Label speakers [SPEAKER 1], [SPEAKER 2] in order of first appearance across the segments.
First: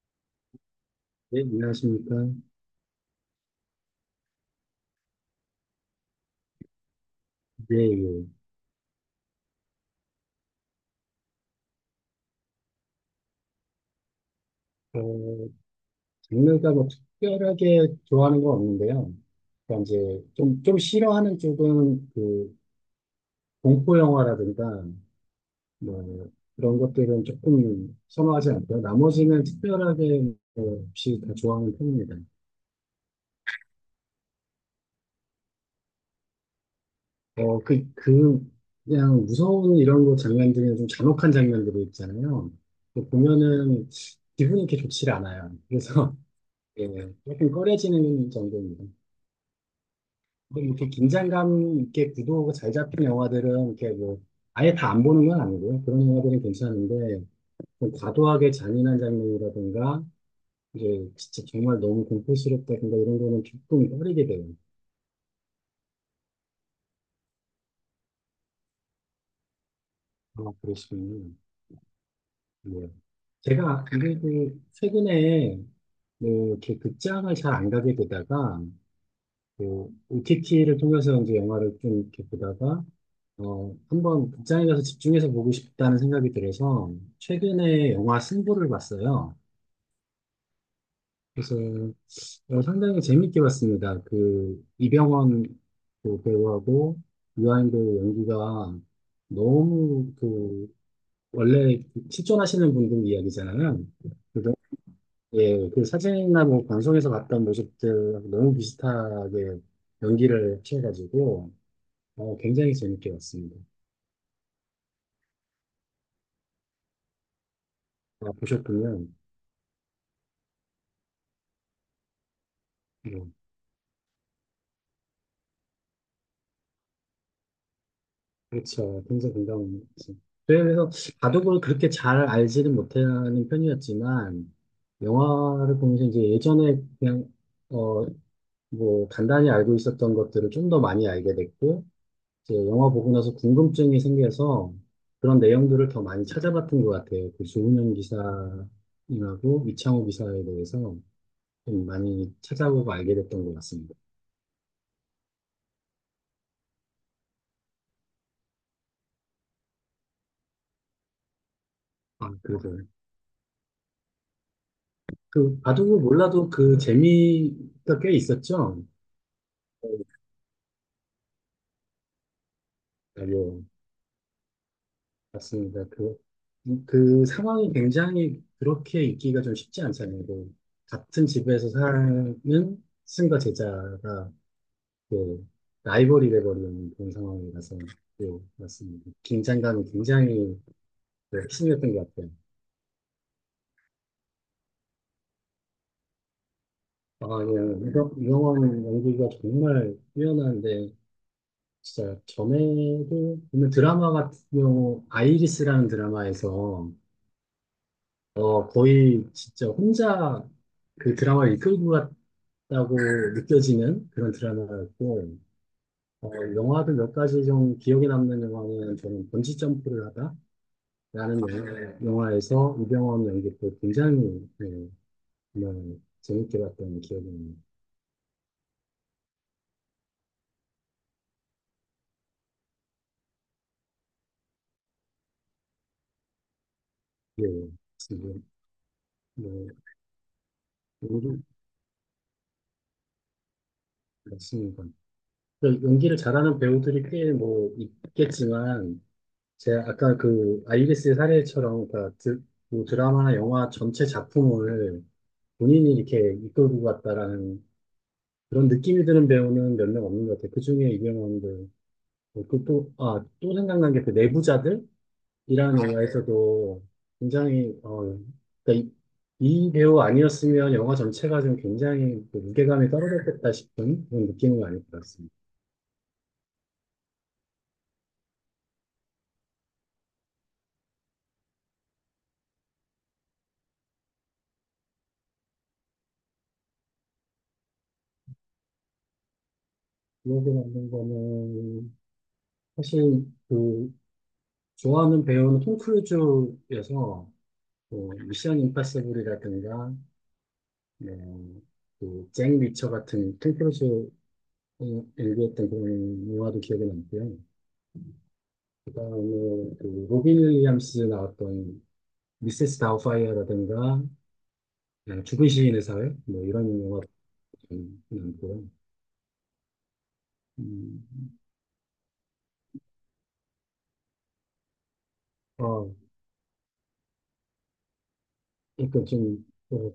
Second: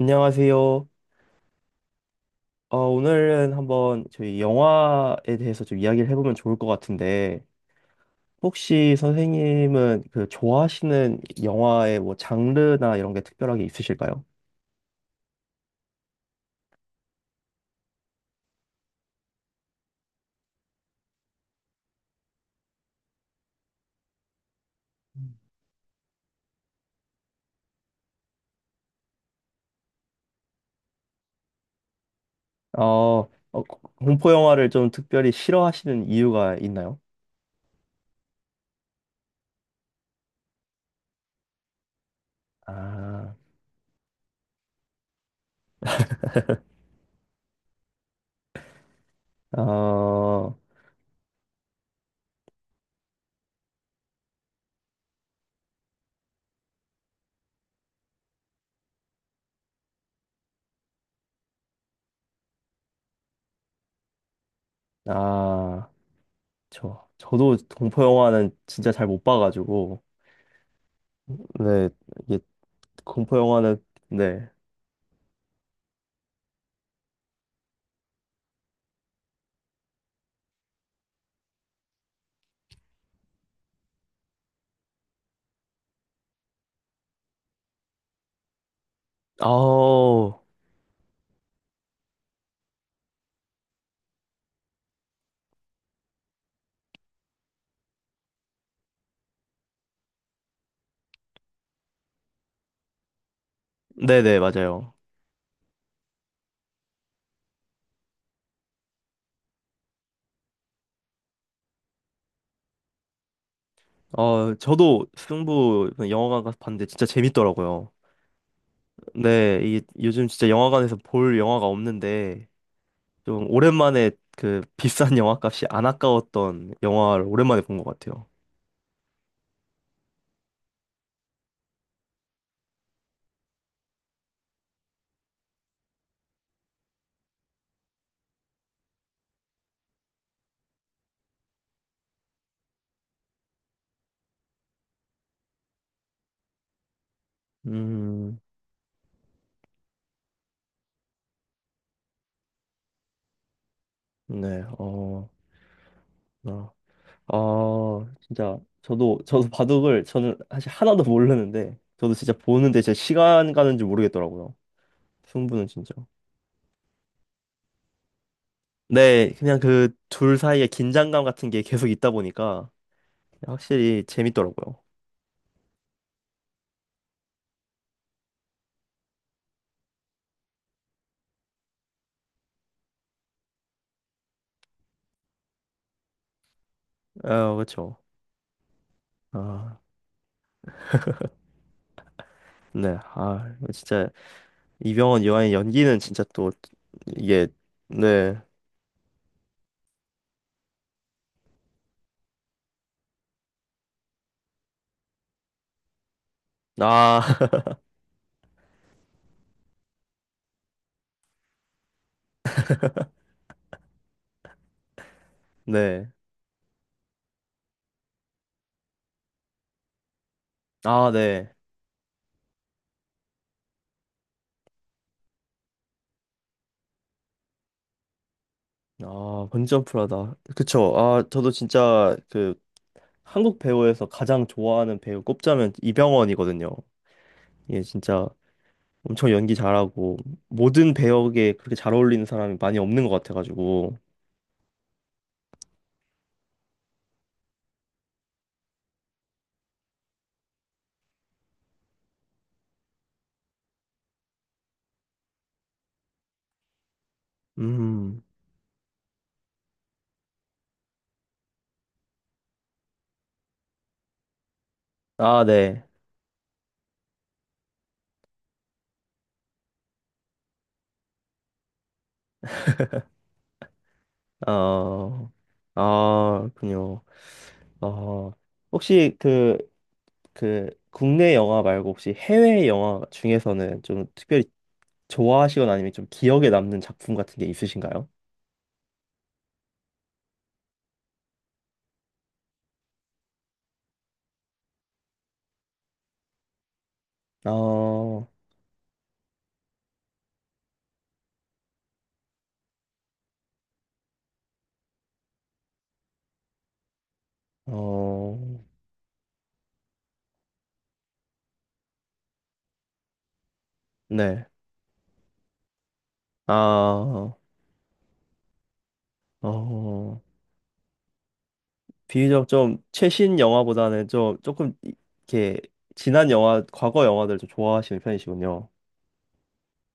[SPEAKER 1] 안녕하세요.
[SPEAKER 2] 네, 안녕하십니까.
[SPEAKER 1] 오늘은 한번 저희 영화에 대해서 좀 이야기를 해보면 좋을 것 같은데,
[SPEAKER 2] 예, 예.
[SPEAKER 1] 혹시 선생님은 그 좋아하시는 영화의 뭐 장르나 이런 게 특별하게 있으실까요?
[SPEAKER 2] 어, 장르가 뭐 특별하게 좋아하는 건 없는데요. 그러니까 이제 좀 싫어하는 쪽은 그 공포 영화라든가 뭐 그런 것들은 조금 선호하지 않고요. 나머지는 특별하게 뭐 없이 다 좋아하는 편입니다.
[SPEAKER 1] 어, 어, 공포 영화를 좀 특별히 싫어하시는 이유가 있나요?
[SPEAKER 2] 어, 그냥 무서운 이런 거 장면 중에 좀 잔혹한 장면들이 있잖아요. 그
[SPEAKER 1] 아,
[SPEAKER 2] 보면은 기분이 이렇게 좋지 않아요. 그래서 예, 조금 꺼려지는 정도입니다.
[SPEAKER 1] 어,
[SPEAKER 2] 근데 이렇게 긴장감 있게 구도가 잘 잡힌 영화들은 이렇게 뭐 아예 다 안 보는 건 아니고요. 그런 영화들은 괜찮은데 좀 과도하게 잔인한 장면이라든가 이제 진짜 정말 너무 공포스럽다든가 이런 거는 조금 꺼리게 돼요.
[SPEAKER 1] 아, 저도 공포 영화는 진짜 잘 못 봐가지고,
[SPEAKER 2] 아, 그러시군요.
[SPEAKER 1] 네, 이게
[SPEAKER 2] 네.
[SPEAKER 1] 공포 영화는,
[SPEAKER 2] 제가 그래도
[SPEAKER 1] 네.
[SPEAKER 2] 최근에 뭐 이렇게 극장을 잘 안 가게 되다가 그 OTT를 통해서 이제 영화를 좀 이렇게 보다가 어, 한번 극장에 가서 집중해서 보고 싶다는 생각이 들어서 최근에 영화 승부를 봤어요.
[SPEAKER 1] 아우,
[SPEAKER 2] 그래서 어, 상당히 재밌게 봤습니다. 그 이병헌 그 배우하고 유아인 배우 연기가 너무 그 원래 그 실존하시는 분들 이야기잖아요.
[SPEAKER 1] 네네,
[SPEAKER 2] 그래서
[SPEAKER 1] 맞아요.
[SPEAKER 2] 예, 그 사진이나 뭐 방송에서 봤던 모습들 너무 비슷하게 연기를 취해가지고 어, 굉장히 재밌게 봤습니다.
[SPEAKER 1] 저도 승부 영화관 가서 봤는데 진짜 재밌더라고요.
[SPEAKER 2] 아, 보셨군요.
[SPEAKER 1] 네, 이 요즘 진짜 영화관에서 볼 영화가 없는데
[SPEAKER 2] 음,
[SPEAKER 1] 좀 오랜만에 그 비싼 영화값이 안 아까웠던 영화를 오랜만에 본 것 같아요.
[SPEAKER 2] 그렇죠. 굉장히 공감합니다. 그래서 바둑을 그렇게 잘 알지는 못하는 편이었지만, 영화를 보면서 이제 예전에 그냥, 어, 뭐, 간단히 알고 있었던 것들을 좀 더 많이 알게 됐고, 이제 영화 보고 나서 궁금증이 생겨서 그런 내용들을 더 많이 찾아봤던 것 같아요. 그 조은현
[SPEAKER 1] 음,
[SPEAKER 2] 기사님하고 이창호 기사에 대해서 좀 많이 찾아보고 알게 됐던 것 같습니다.
[SPEAKER 1] 네, 어, 진짜 저도 바둑을 저는 사실 하나도 모르는데 저도
[SPEAKER 2] 아,
[SPEAKER 1] 진짜
[SPEAKER 2] 그래서
[SPEAKER 1] 보는데 진짜 시간 가는 줄 모르겠더라고요.
[SPEAKER 2] 그
[SPEAKER 1] 승부는 진짜.
[SPEAKER 2] 바둑을 몰라도 그 재미가 꽤 있었죠.
[SPEAKER 1] 네, 그냥 그 둘 사이의 긴장감 같은 게 계속 있다 보니까
[SPEAKER 2] 아니요,
[SPEAKER 1] 확실히 재밌더라고요.
[SPEAKER 2] 맞습니다. 그, 그 상황이 굉장히 그렇게 있기가 좀 쉽지 않잖아요. 그 같은 집에서 사는 스승과 제자가 그 라이벌이 돼버리는 그런
[SPEAKER 1] 아,
[SPEAKER 2] 상황이라서
[SPEAKER 1] 그렇죠.
[SPEAKER 2] 네, 맞습니다.
[SPEAKER 1] 아,
[SPEAKER 2] 긴장감이 굉장히 네, 심했던 것 같아요.
[SPEAKER 1] 네. 아, 이거 진짜. 이병헌 이완의 연기는 진짜 또
[SPEAKER 2] 아,
[SPEAKER 1] 이게,
[SPEAKER 2] 예.
[SPEAKER 1] 네.
[SPEAKER 2] 이병헌 연기가 정말 뛰어난데 진짜 전에도 보면 드라마 같은 경우 아이리스라는 드라마에서
[SPEAKER 1] 아,
[SPEAKER 2] 어 거의 진짜 혼자 그 드라마를 이끌고 갔다고 느껴지는 그런 드라마였고
[SPEAKER 1] 네.
[SPEAKER 2] 어 영화도 몇 가지 좀 기억에 남는 영화는 저는 번지 점프를 하다라는
[SPEAKER 1] 아, 네.
[SPEAKER 2] 영화에서 이병헌 연기도 굉장히 네, 정말 재밌게 봤던 기억이 나요.
[SPEAKER 1] 아, 번지점프라다. 그쵸. 아, 저도 진짜 그 한국 배우에서 가장 좋아하는 배우 꼽자면 이병헌이거든요.
[SPEAKER 2] 예,
[SPEAKER 1] 예, 진짜
[SPEAKER 2] 지금
[SPEAKER 1] 엄청 연기
[SPEAKER 2] 뭐
[SPEAKER 1] 잘하고 모든 배역에 그렇게 잘 어울리는 사람이 많이 없는 것 같아가지고.
[SPEAKER 2] 모르겠습니다. 연기를 잘하는 배우들이 꽤 뭐 있겠지만 제가 아까 그 아이리스 사례처럼 그러니까 뭐 드라마나 영화 전체 작품을 본인이 이렇게 이끌고 갔다라는
[SPEAKER 1] 음.
[SPEAKER 2] 그런 느낌이 드는 배우는 몇 명 없는 것 같아요. 그중에 이병헌도 그 또, 아, 또 생각난 게 그 내부자들이라는
[SPEAKER 1] 아, 네.
[SPEAKER 2] 영화에서도 굉장히 어, 그러니까 이 배우 아니었으면 영화 전체가 좀 굉장히 그 무게감이 떨어졌겠다 싶은 그런 느낌을 많이
[SPEAKER 1] 어.
[SPEAKER 2] 받았습니다.
[SPEAKER 1] 아, 그요. 어. 혹시 그 국내 영화 말고 혹시 해외 영화 중에서는 좀 특별히 좋아하시거나 아니면 좀 기억에 남는 작품 같은 게 있으신가요?
[SPEAKER 2] 기억에 남는 거는 사실 그 좋아하는 배우는 톰 크루즈여서 뭐
[SPEAKER 1] 어,
[SPEAKER 2] 미션 임파서블이라든가 뭐, 그잭 리처 같은 톰 크루즈 연기했던 그런 영화도 기억에 남고요.
[SPEAKER 1] 어,
[SPEAKER 2] 그다음에 그 로빈 윌리엄스 나왔던 미세스 다우파이어라든가
[SPEAKER 1] 네.
[SPEAKER 2] 예, 죽은 시인의 사회 뭐 이런 영화도
[SPEAKER 1] 아,
[SPEAKER 2] 좀 남고요.
[SPEAKER 1] 어,
[SPEAKER 2] 음,
[SPEAKER 1] 비교적 좀 최신 영화보다는 좀 조금 이렇게
[SPEAKER 2] 어,
[SPEAKER 1] 지난 영화, 과거 영화들 좀 좋아하시는 편이시군요.
[SPEAKER 2] 그러니까 좀 어,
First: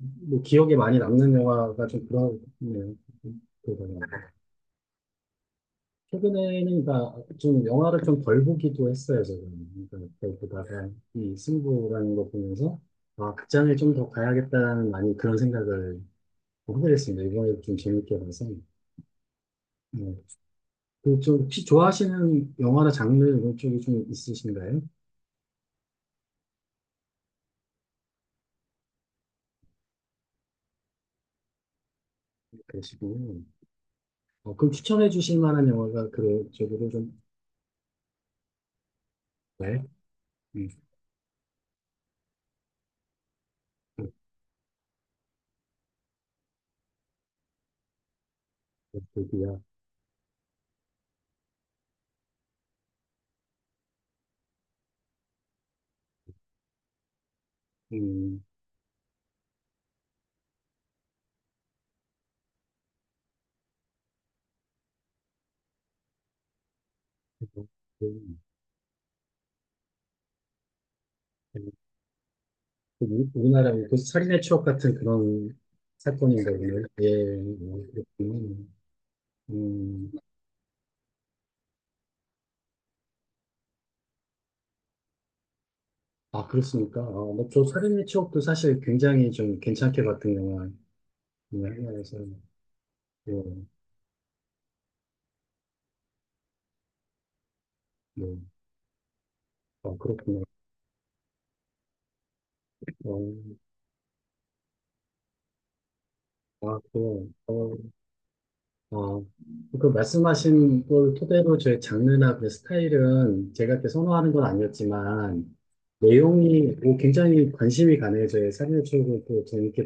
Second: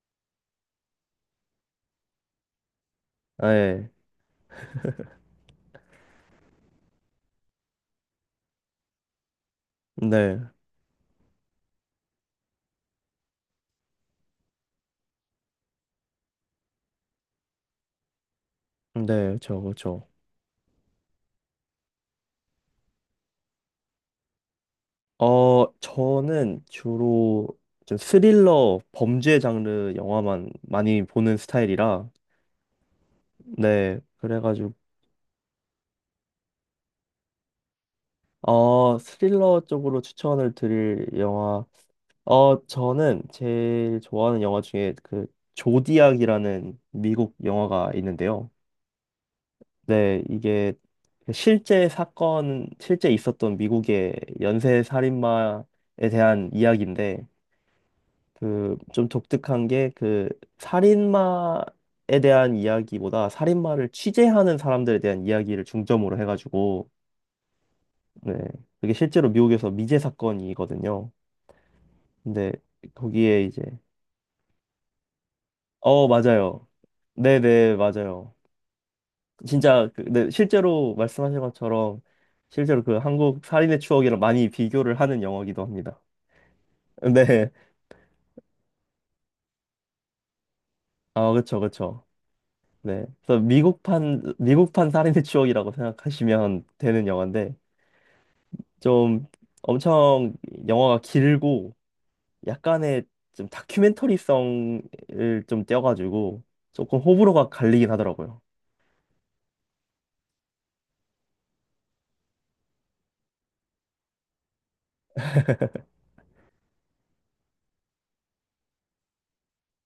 [SPEAKER 2] 뭐 기억에 많이 남는 영화가 좀 그런 네요.
[SPEAKER 1] 네,
[SPEAKER 2] 최근에는 그러니까 좀 영화를 좀 덜 보기도 했어요, 저는. 그러니까 덜
[SPEAKER 1] 네,
[SPEAKER 2] 보다가 이 승부라는 거 보면서 아, 극장을 좀 더 가야겠다라는 많이 그런 생각을 하게 됐습니다. 이번에 좀 재밌게 봐서.
[SPEAKER 1] 네, 저, 그렇죠.
[SPEAKER 2] 네. 그좀 혹시 좋아하시는 영화나 장르 이런 쪽이 좀 있으신가요?
[SPEAKER 1] 저는 주로 좀 스릴러 범죄 장르 영화만 많이 보는 스타일이라
[SPEAKER 2] 그러시고
[SPEAKER 1] 네,
[SPEAKER 2] 어, 그럼
[SPEAKER 1] 그래가지고
[SPEAKER 2] 추천해 주실 만한 영화가 그런 쪽으로 좀
[SPEAKER 1] 스릴러
[SPEAKER 2] 네.
[SPEAKER 1] 쪽으로 추천을
[SPEAKER 2] 음,
[SPEAKER 1] 드릴 영화 저는 제일 좋아하는 영화 중에 그 조디악이라는 미국 영화가 있는데요.
[SPEAKER 2] 그렇군요.
[SPEAKER 1] 네, 이게 그 실제 사건 실제 있었던 미국의 연쇄 살인마에 대한 이야기인데
[SPEAKER 2] 음,
[SPEAKER 1] 그 좀 독특한 게 그 살인마에 대한 이야기보다 살인마를 취재하는 사람들에 대한 이야기를 중점으로 해가지고 네. 그게 실제로 미국에서 미제 사건이거든요.
[SPEAKER 2] 음,
[SPEAKER 1] 근데
[SPEAKER 2] 그
[SPEAKER 1] 거기에 이제
[SPEAKER 2] 우리나라의 그 살인의 추억 같은 그런
[SPEAKER 1] 어,
[SPEAKER 2] 사건인가
[SPEAKER 1] 맞아요.
[SPEAKER 2] 보네요. 예,
[SPEAKER 1] 네네,
[SPEAKER 2] 어,
[SPEAKER 1] 맞아요.
[SPEAKER 2] 그렇군요.
[SPEAKER 1] 진짜 그,
[SPEAKER 2] 음,
[SPEAKER 1] 네, 실제로 말씀하신 것처럼 실제로 그 한국 살인의 추억이랑 많이 비교를 하는 영화이기도 합니다.
[SPEAKER 2] 아, 그렇습니까? 아,
[SPEAKER 1] 네.
[SPEAKER 2] 뭐저 살인의 추억도 사실 굉장히 좀 괜찮게 봤던 영화
[SPEAKER 1] 아, 그쵸,
[SPEAKER 2] 중에
[SPEAKER 1] 그쵸.
[SPEAKER 2] 하나여서,
[SPEAKER 1] 네.
[SPEAKER 2] 예,
[SPEAKER 1] 그래서 미국판 살인의 추억이라고 생각하시면 되는 영화인데
[SPEAKER 2] 예.
[SPEAKER 1] 좀
[SPEAKER 2] 아,
[SPEAKER 1] 엄청
[SPEAKER 2] 그렇군요.
[SPEAKER 1] 영화가 길고 약간의
[SPEAKER 2] 어,
[SPEAKER 1] 좀 다큐멘터리성을 좀 떼어가지고
[SPEAKER 2] 아,
[SPEAKER 1] 조금
[SPEAKER 2] 그,
[SPEAKER 1] 호불호가
[SPEAKER 2] 어,
[SPEAKER 1] 갈리긴 하더라고요.
[SPEAKER 2] 아, 그 말씀하신 걸 토대로 제 장르나 그 스타일은 제가 이렇게 선호하는 건 아니었지만, 내용이 뭐 굉장히 관심이 가네요. 저의 살인의 추억을 또 재밌게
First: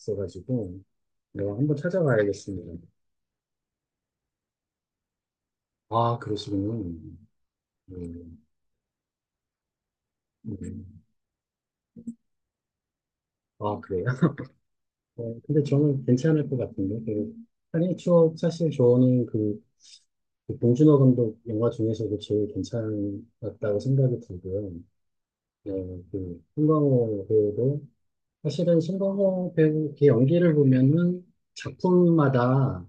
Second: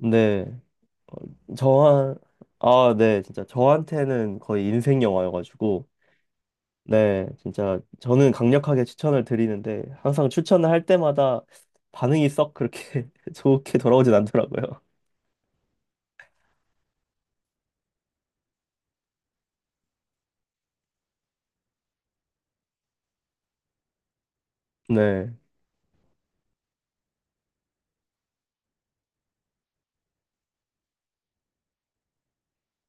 [SPEAKER 1] 근데 어,
[SPEAKER 2] 네, 한번
[SPEAKER 1] 저한
[SPEAKER 2] 찾아봐야겠습니다.
[SPEAKER 1] 아, 네, 진짜 저한테는 거의 인생 영화여가지고
[SPEAKER 2] 아, 그러시군요.
[SPEAKER 1] 네, 진짜 저는
[SPEAKER 2] 음,
[SPEAKER 1] 강력하게 추천을 드리는데 항상 추천을 할
[SPEAKER 2] 음.
[SPEAKER 1] 때마다 반응이 썩 그렇게 좋게
[SPEAKER 2] 아, 그래요?
[SPEAKER 1] 돌아오진 않더라고요.
[SPEAKER 2] 어, 근데 저는 괜찮을 것 같은데. 그, 살인 추억, 사실 저는 그, 그 봉준호 감독 영화 중에서도 제일 괜찮았다고 생각이 들고요.
[SPEAKER 1] 네,
[SPEAKER 2] 네, 그, 송강호 배우도, 사실은 송강호 배우 그 연기를 보면은 작품마다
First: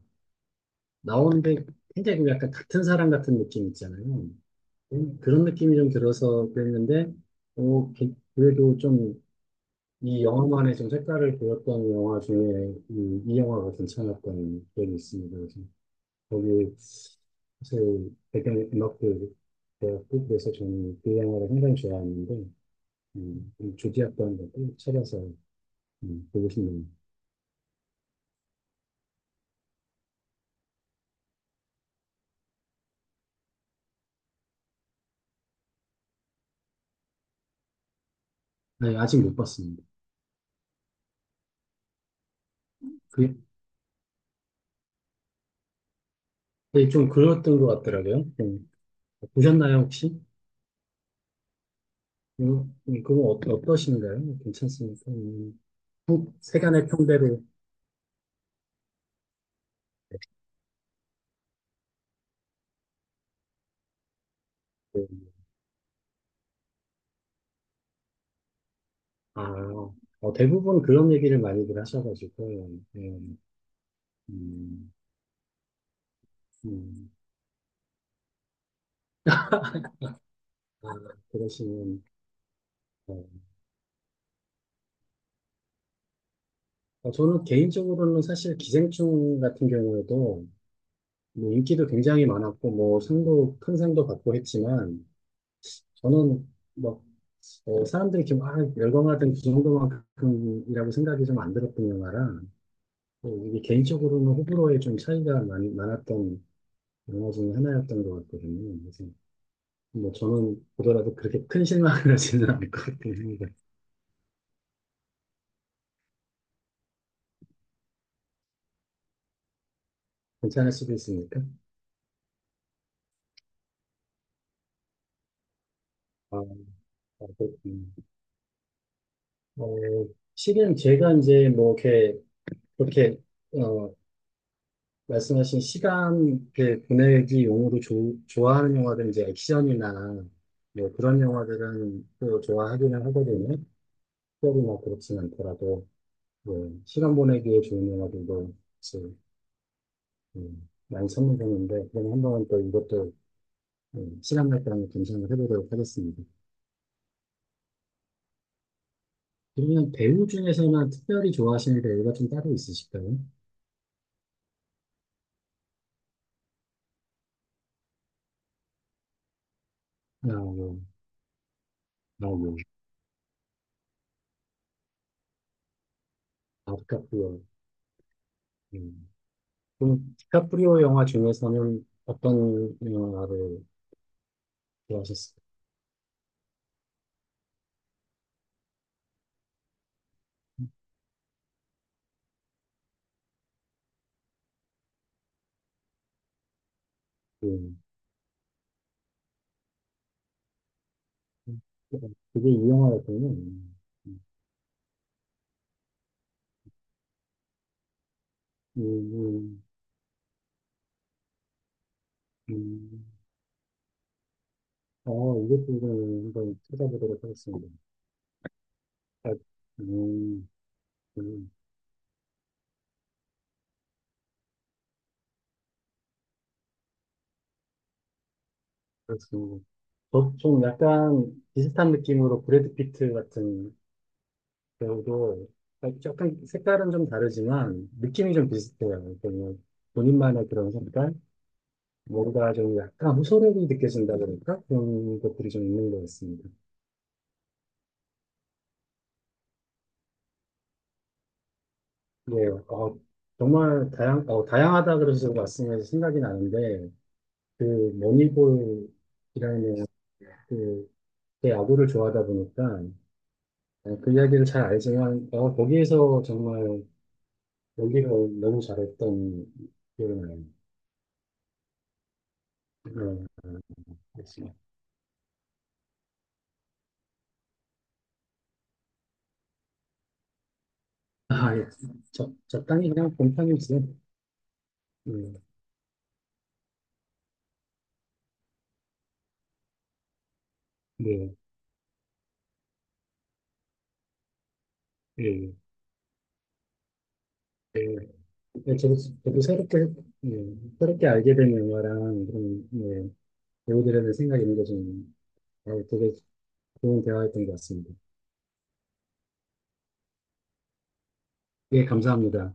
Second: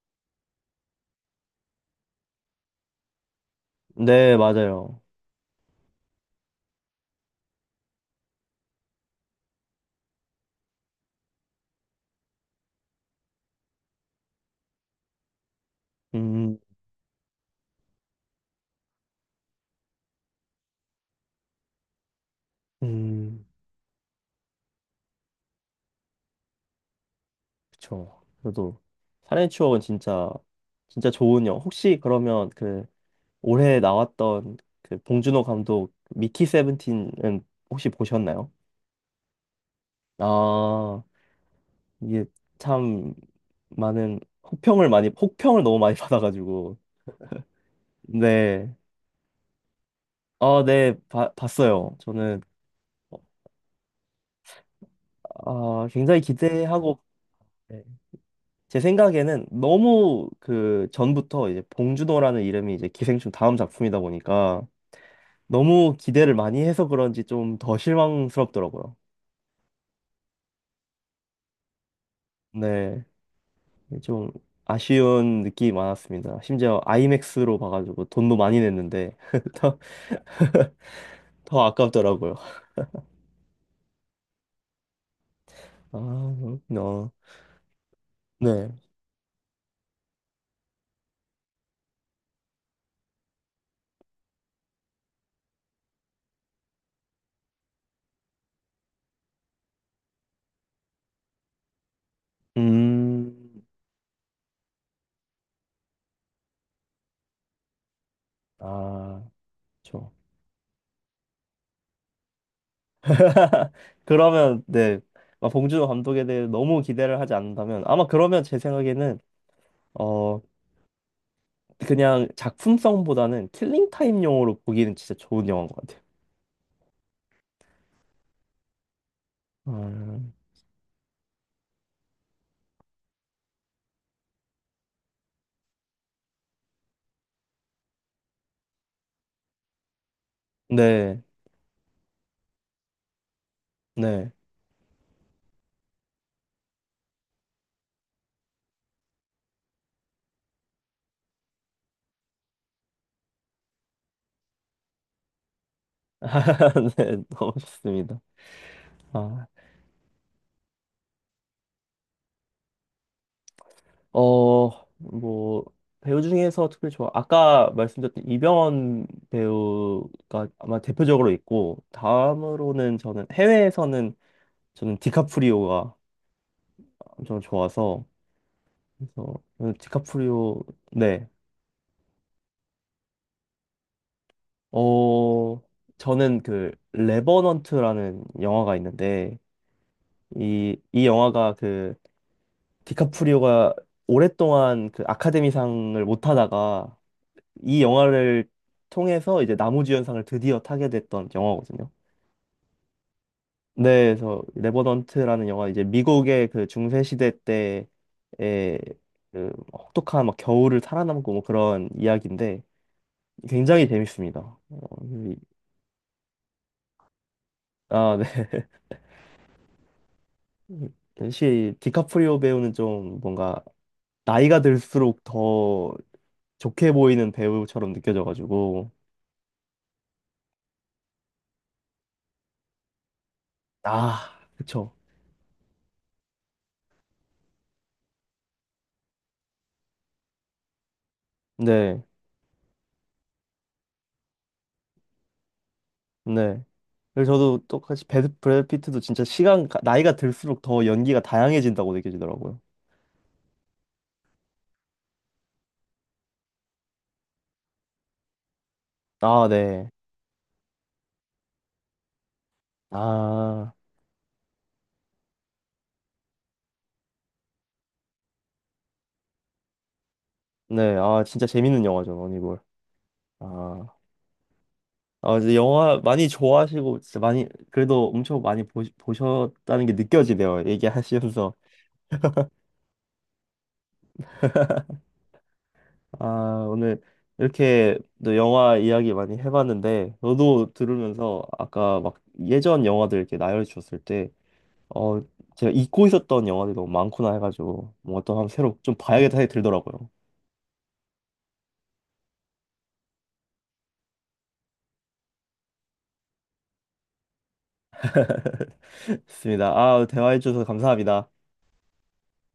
[SPEAKER 2] 나오는데 굉장히 그 약간 같은 사람 같은 느낌 있잖아요.
[SPEAKER 1] 네, 맞아요.
[SPEAKER 2] 그런 느낌이 좀 들어서 그랬는데, 어, 그래도 좀 이 영화만의 좀 색깔을 보였던 영화 중에 이 영화가 괜찮았던 기억이 있습니다. 그래서
[SPEAKER 1] 음,
[SPEAKER 2] 거기 사실 배경 음악도 되었고 그래서 저는 그 영화를 굉장히 좋아하는데
[SPEAKER 1] 음,
[SPEAKER 2] 좀 조디였던 것도 찾아서 보고 싶네요.
[SPEAKER 1] 그쵸. 그래도 살인의 추억은 진짜 진짜 좋은 영화. 혹시 그러면 그 올해 나왔던 그 봉준호 감독 미키 세븐틴은 혹시 보셨나요?
[SPEAKER 2] 네, 아직 못 봤습니다.
[SPEAKER 1] 아, 이게 참
[SPEAKER 2] 그,
[SPEAKER 1] 많은 혹평을 많이 혹평을 너무 많이 받아가지고
[SPEAKER 2] 네, 좀 그랬던 것 같더라고요.
[SPEAKER 1] 네.
[SPEAKER 2] 보셨나요 혹시?
[SPEAKER 1] 아, 네. 봤어요. 저는
[SPEAKER 2] 그건 어, 어떠신가요? 괜찮습니까?
[SPEAKER 1] 아, 굉장히
[SPEAKER 2] 세간의
[SPEAKER 1] 기대하고
[SPEAKER 2] 평대로
[SPEAKER 1] 네. 제 생각에는 너무 그 전부터 이제 봉준호라는 이름이 이제 기생충 다음 작품이다 보니까 너무 기대를 많이 해서 그런지 좀 더 실망스럽더라고요.
[SPEAKER 2] 아, 어, 대부분 그런 얘기를 많이들 하셔가지고,
[SPEAKER 1] 네.
[SPEAKER 2] 예,
[SPEAKER 1] 네, 좀
[SPEAKER 2] 음,
[SPEAKER 1] 아쉬운 느낌이 많았습니다. 심지어
[SPEAKER 2] 음,
[SPEAKER 1] 아이맥스로 봐가지고 돈도 많이 냈는데 더,
[SPEAKER 2] 아,
[SPEAKER 1] 더
[SPEAKER 2] 그러시면,
[SPEAKER 1] 아깝더라고요.
[SPEAKER 2] 어,
[SPEAKER 1] 아, 그렇구나.
[SPEAKER 2] 어, 저는 개인적으로는 사실
[SPEAKER 1] 네.
[SPEAKER 2] 기생충 같은 경우에도 뭐 인기도 굉장히 많았고, 뭐 상도, 큰 상도 받고 했지만, 저는 뭐 어, 사람들이 이렇게 막 열광하던 그 정도만큼이라고 생각이 좀 안 들었던 영화라, 어, 이게
[SPEAKER 1] 음,
[SPEAKER 2] 개인적으로는 호불호에 좀 차이가 많았던 영화 중에 하나였던 것 같거든요. 그래서
[SPEAKER 1] 아, 그렇죠.
[SPEAKER 2] 뭐 저는 보더라도 그렇게 큰 실망을 하지는 않을 것 같긴 합니다.
[SPEAKER 1] 그러면 네, 막 봉준호 감독에 대해 너무 기대를 하지 않는다면 아마 그러면 제 생각에는 어
[SPEAKER 2] 괜찮을 수도 있으니까.
[SPEAKER 1] 그냥 작품성보다는 킬링 타임용으로 보기는 진짜 좋은 영화인 것 같아요.
[SPEAKER 2] 아, 아, 그렇군요. 어,
[SPEAKER 1] 음,
[SPEAKER 2] 실은 제가 이제 뭐 이렇게 그렇게 어, 말씀하신 시간 이렇게 보내기 용으로 좋아하는 영화들은 이제 액션이나 뭐 그런
[SPEAKER 1] 네,
[SPEAKER 2] 영화들은 또 좋아하기는 하거든요.
[SPEAKER 1] 네,
[SPEAKER 2] 특별히 막 그렇진 않더라도 뭐 시간 보내기에 좋은 영화들도 이제 많이 선물되는데 그럼 한번 또 이것도 시간 날 때랑 감상을 해보도록 하겠습니다.
[SPEAKER 1] 네, 너무 좋습니다. 아.
[SPEAKER 2] 그러면 배우 중에서는 특별히 좋아하시는 배우가 좀 따로 있으실까요?
[SPEAKER 1] 어, 뭐, 배우 중에서 특별히 좋아. 아까 말씀드렸던 이병헌
[SPEAKER 2] 아,
[SPEAKER 1] 배우가 아마
[SPEAKER 2] 뭐,
[SPEAKER 1] 대표적으로 있고,
[SPEAKER 2] 아, 뭐,
[SPEAKER 1] 다음으로는 저는 해외에서는 저는 디카프리오가
[SPEAKER 2] 아,
[SPEAKER 1] 엄청
[SPEAKER 2] 디카프리오.
[SPEAKER 1] 좋아서,
[SPEAKER 2] 음.
[SPEAKER 1] 그래서 저는
[SPEAKER 2] 그럼
[SPEAKER 1] 디카프리오,
[SPEAKER 2] 디카프리오 영화
[SPEAKER 1] 네.
[SPEAKER 2] 중에서는 어떤 영화를 좋아하셨을까요?
[SPEAKER 1] 어, 저는 그, 레버넌트라는 영화가 있는데, 이 영화가 그, 디카프리오가 오랫동안 그 아카데미상을 못 하다가,
[SPEAKER 2] 음.
[SPEAKER 1] 이 영화를 통해서 이제 나무주연상을 드디어 타게 됐던 영화거든요.
[SPEAKER 2] 그게 이 영화였군요.
[SPEAKER 1] 네, 그래서 레버넌트라는 영화 이제 미국의 그 중세 시대 때의
[SPEAKER 2] 음,
[SPEAKER 1] 그
[SPEAKER 2] 음.
[SPEAKER 1] 혹독한 막 겨울을 살아남고 뭐 그런 이야기인데
[SPEAKER 2] 음.
[SPEAKER 1] 굉장히 재밌습니다.
[SPEAKER 2] 어, 이것도 이 한번 찾아보도록 하겠습니다.
[SPEAKER 1] 아, 네.
[SPEAKER 2] 아, 음, 음,
[SPEAKER 1] 역시 디카프리오 배우는 좀 뭔가 나이가 들수록 더 좋게 보이는 배우처럼 느껴져가지고
[SPEAKER 2] 그렇습니다. 저- 좀 약간 비슷한 느낌으로 브래드 피트 같은
[SPEAKER 1] 아, 그쵸.
[SPEAKER 2] 배우도 약간 색깔은 좀 다르지만 느낌이 좀 비슷해요. 그냥 본인만의 그런 색깔,
[SPEAKER 1] 네.
[SPEAKER 2] 뭔가 좀 약간 호소력이 느껴진다 그럴까? 그런 것들이 좀 있는 것 같습니다.
[SPEAKER 1] 네. 그래서 저도 똑같이 브래드 피트도 진짜 나이가 들수록 더 연기가 다양해진다고
[SPEAKER 2] 예,
[SPEAKER 1] 느껴지더라고요.
[SPEAKER 2] 어, 정말 다양하다 그래서 말씀해서 생각이 나는데 그
[SPEAKER 1] 아,
[SPEAKER 2] 머니볼이라는
[SPEAKER 1] 네.
[SPEAKER 2] 그, 제 야구를 좋아하다 보니까
[SPEAKER 1] 아,
[SPEAKER 2] 어, 그 이야기를 잘 알지만 어, 거기에서 정말 연기를 너무 잘했던 기억이 나요.
[SPEAKER 1] 네. 아, 진짜 재밌는 영화죠, 러니볼. 아,
[SPEAKER 2] 네,
[SPEAKER 1] 아, 이제 영화 많이 좋아하시고, 진짜 많이, 그래도 엄청 많이 보셨다는 게 느껴지네요. 얘기하시면서.
[SPEAKER 2] 아, 예. 저 땅이 그냥 곰탕이었어요. 예,
[SPEAKER 1] 아, 오늘 이렇게 또 영화 이야기 많이 해봤는데, 저도
[SPEAKER 2] 네,
[SPEAKER 1] 들으면서 아까 막 예전 영화들 이렇게 나열해 주셨을 때, 어,
[SPEAKER 2] 예,
[SPEAKER 1] 제가 잊고 있었던 영화들이 너무 많구나 해가지고
[SPEAKER 2] 예.
[SPEAKER 1] 뭔가 또 한번
[SPEAKER 2] 예,
[SPEAKER 1] 새로
[SPEAKER 2] 저도,
[SPEAKER 1] 좀 봐야겠다
[SPEAKER 2] 저도
[SPEAKER 1] 생각이
[SPEAKER 2] 새롭게,
[SPEAKER 1] 들더라고요.
[SPEAKER 2] 예, 새롭게 알게 된 영화랑 그런, 예, 배우들에 대한 생각이 있는 게 좀, 어, 되게 좋은 대화였던 것 같습니다.
[SPEAKER 1] 좋습니다. 아, 대화해주셔서 감사합니다.
[SPEAKER 2] 예, 감사합니다.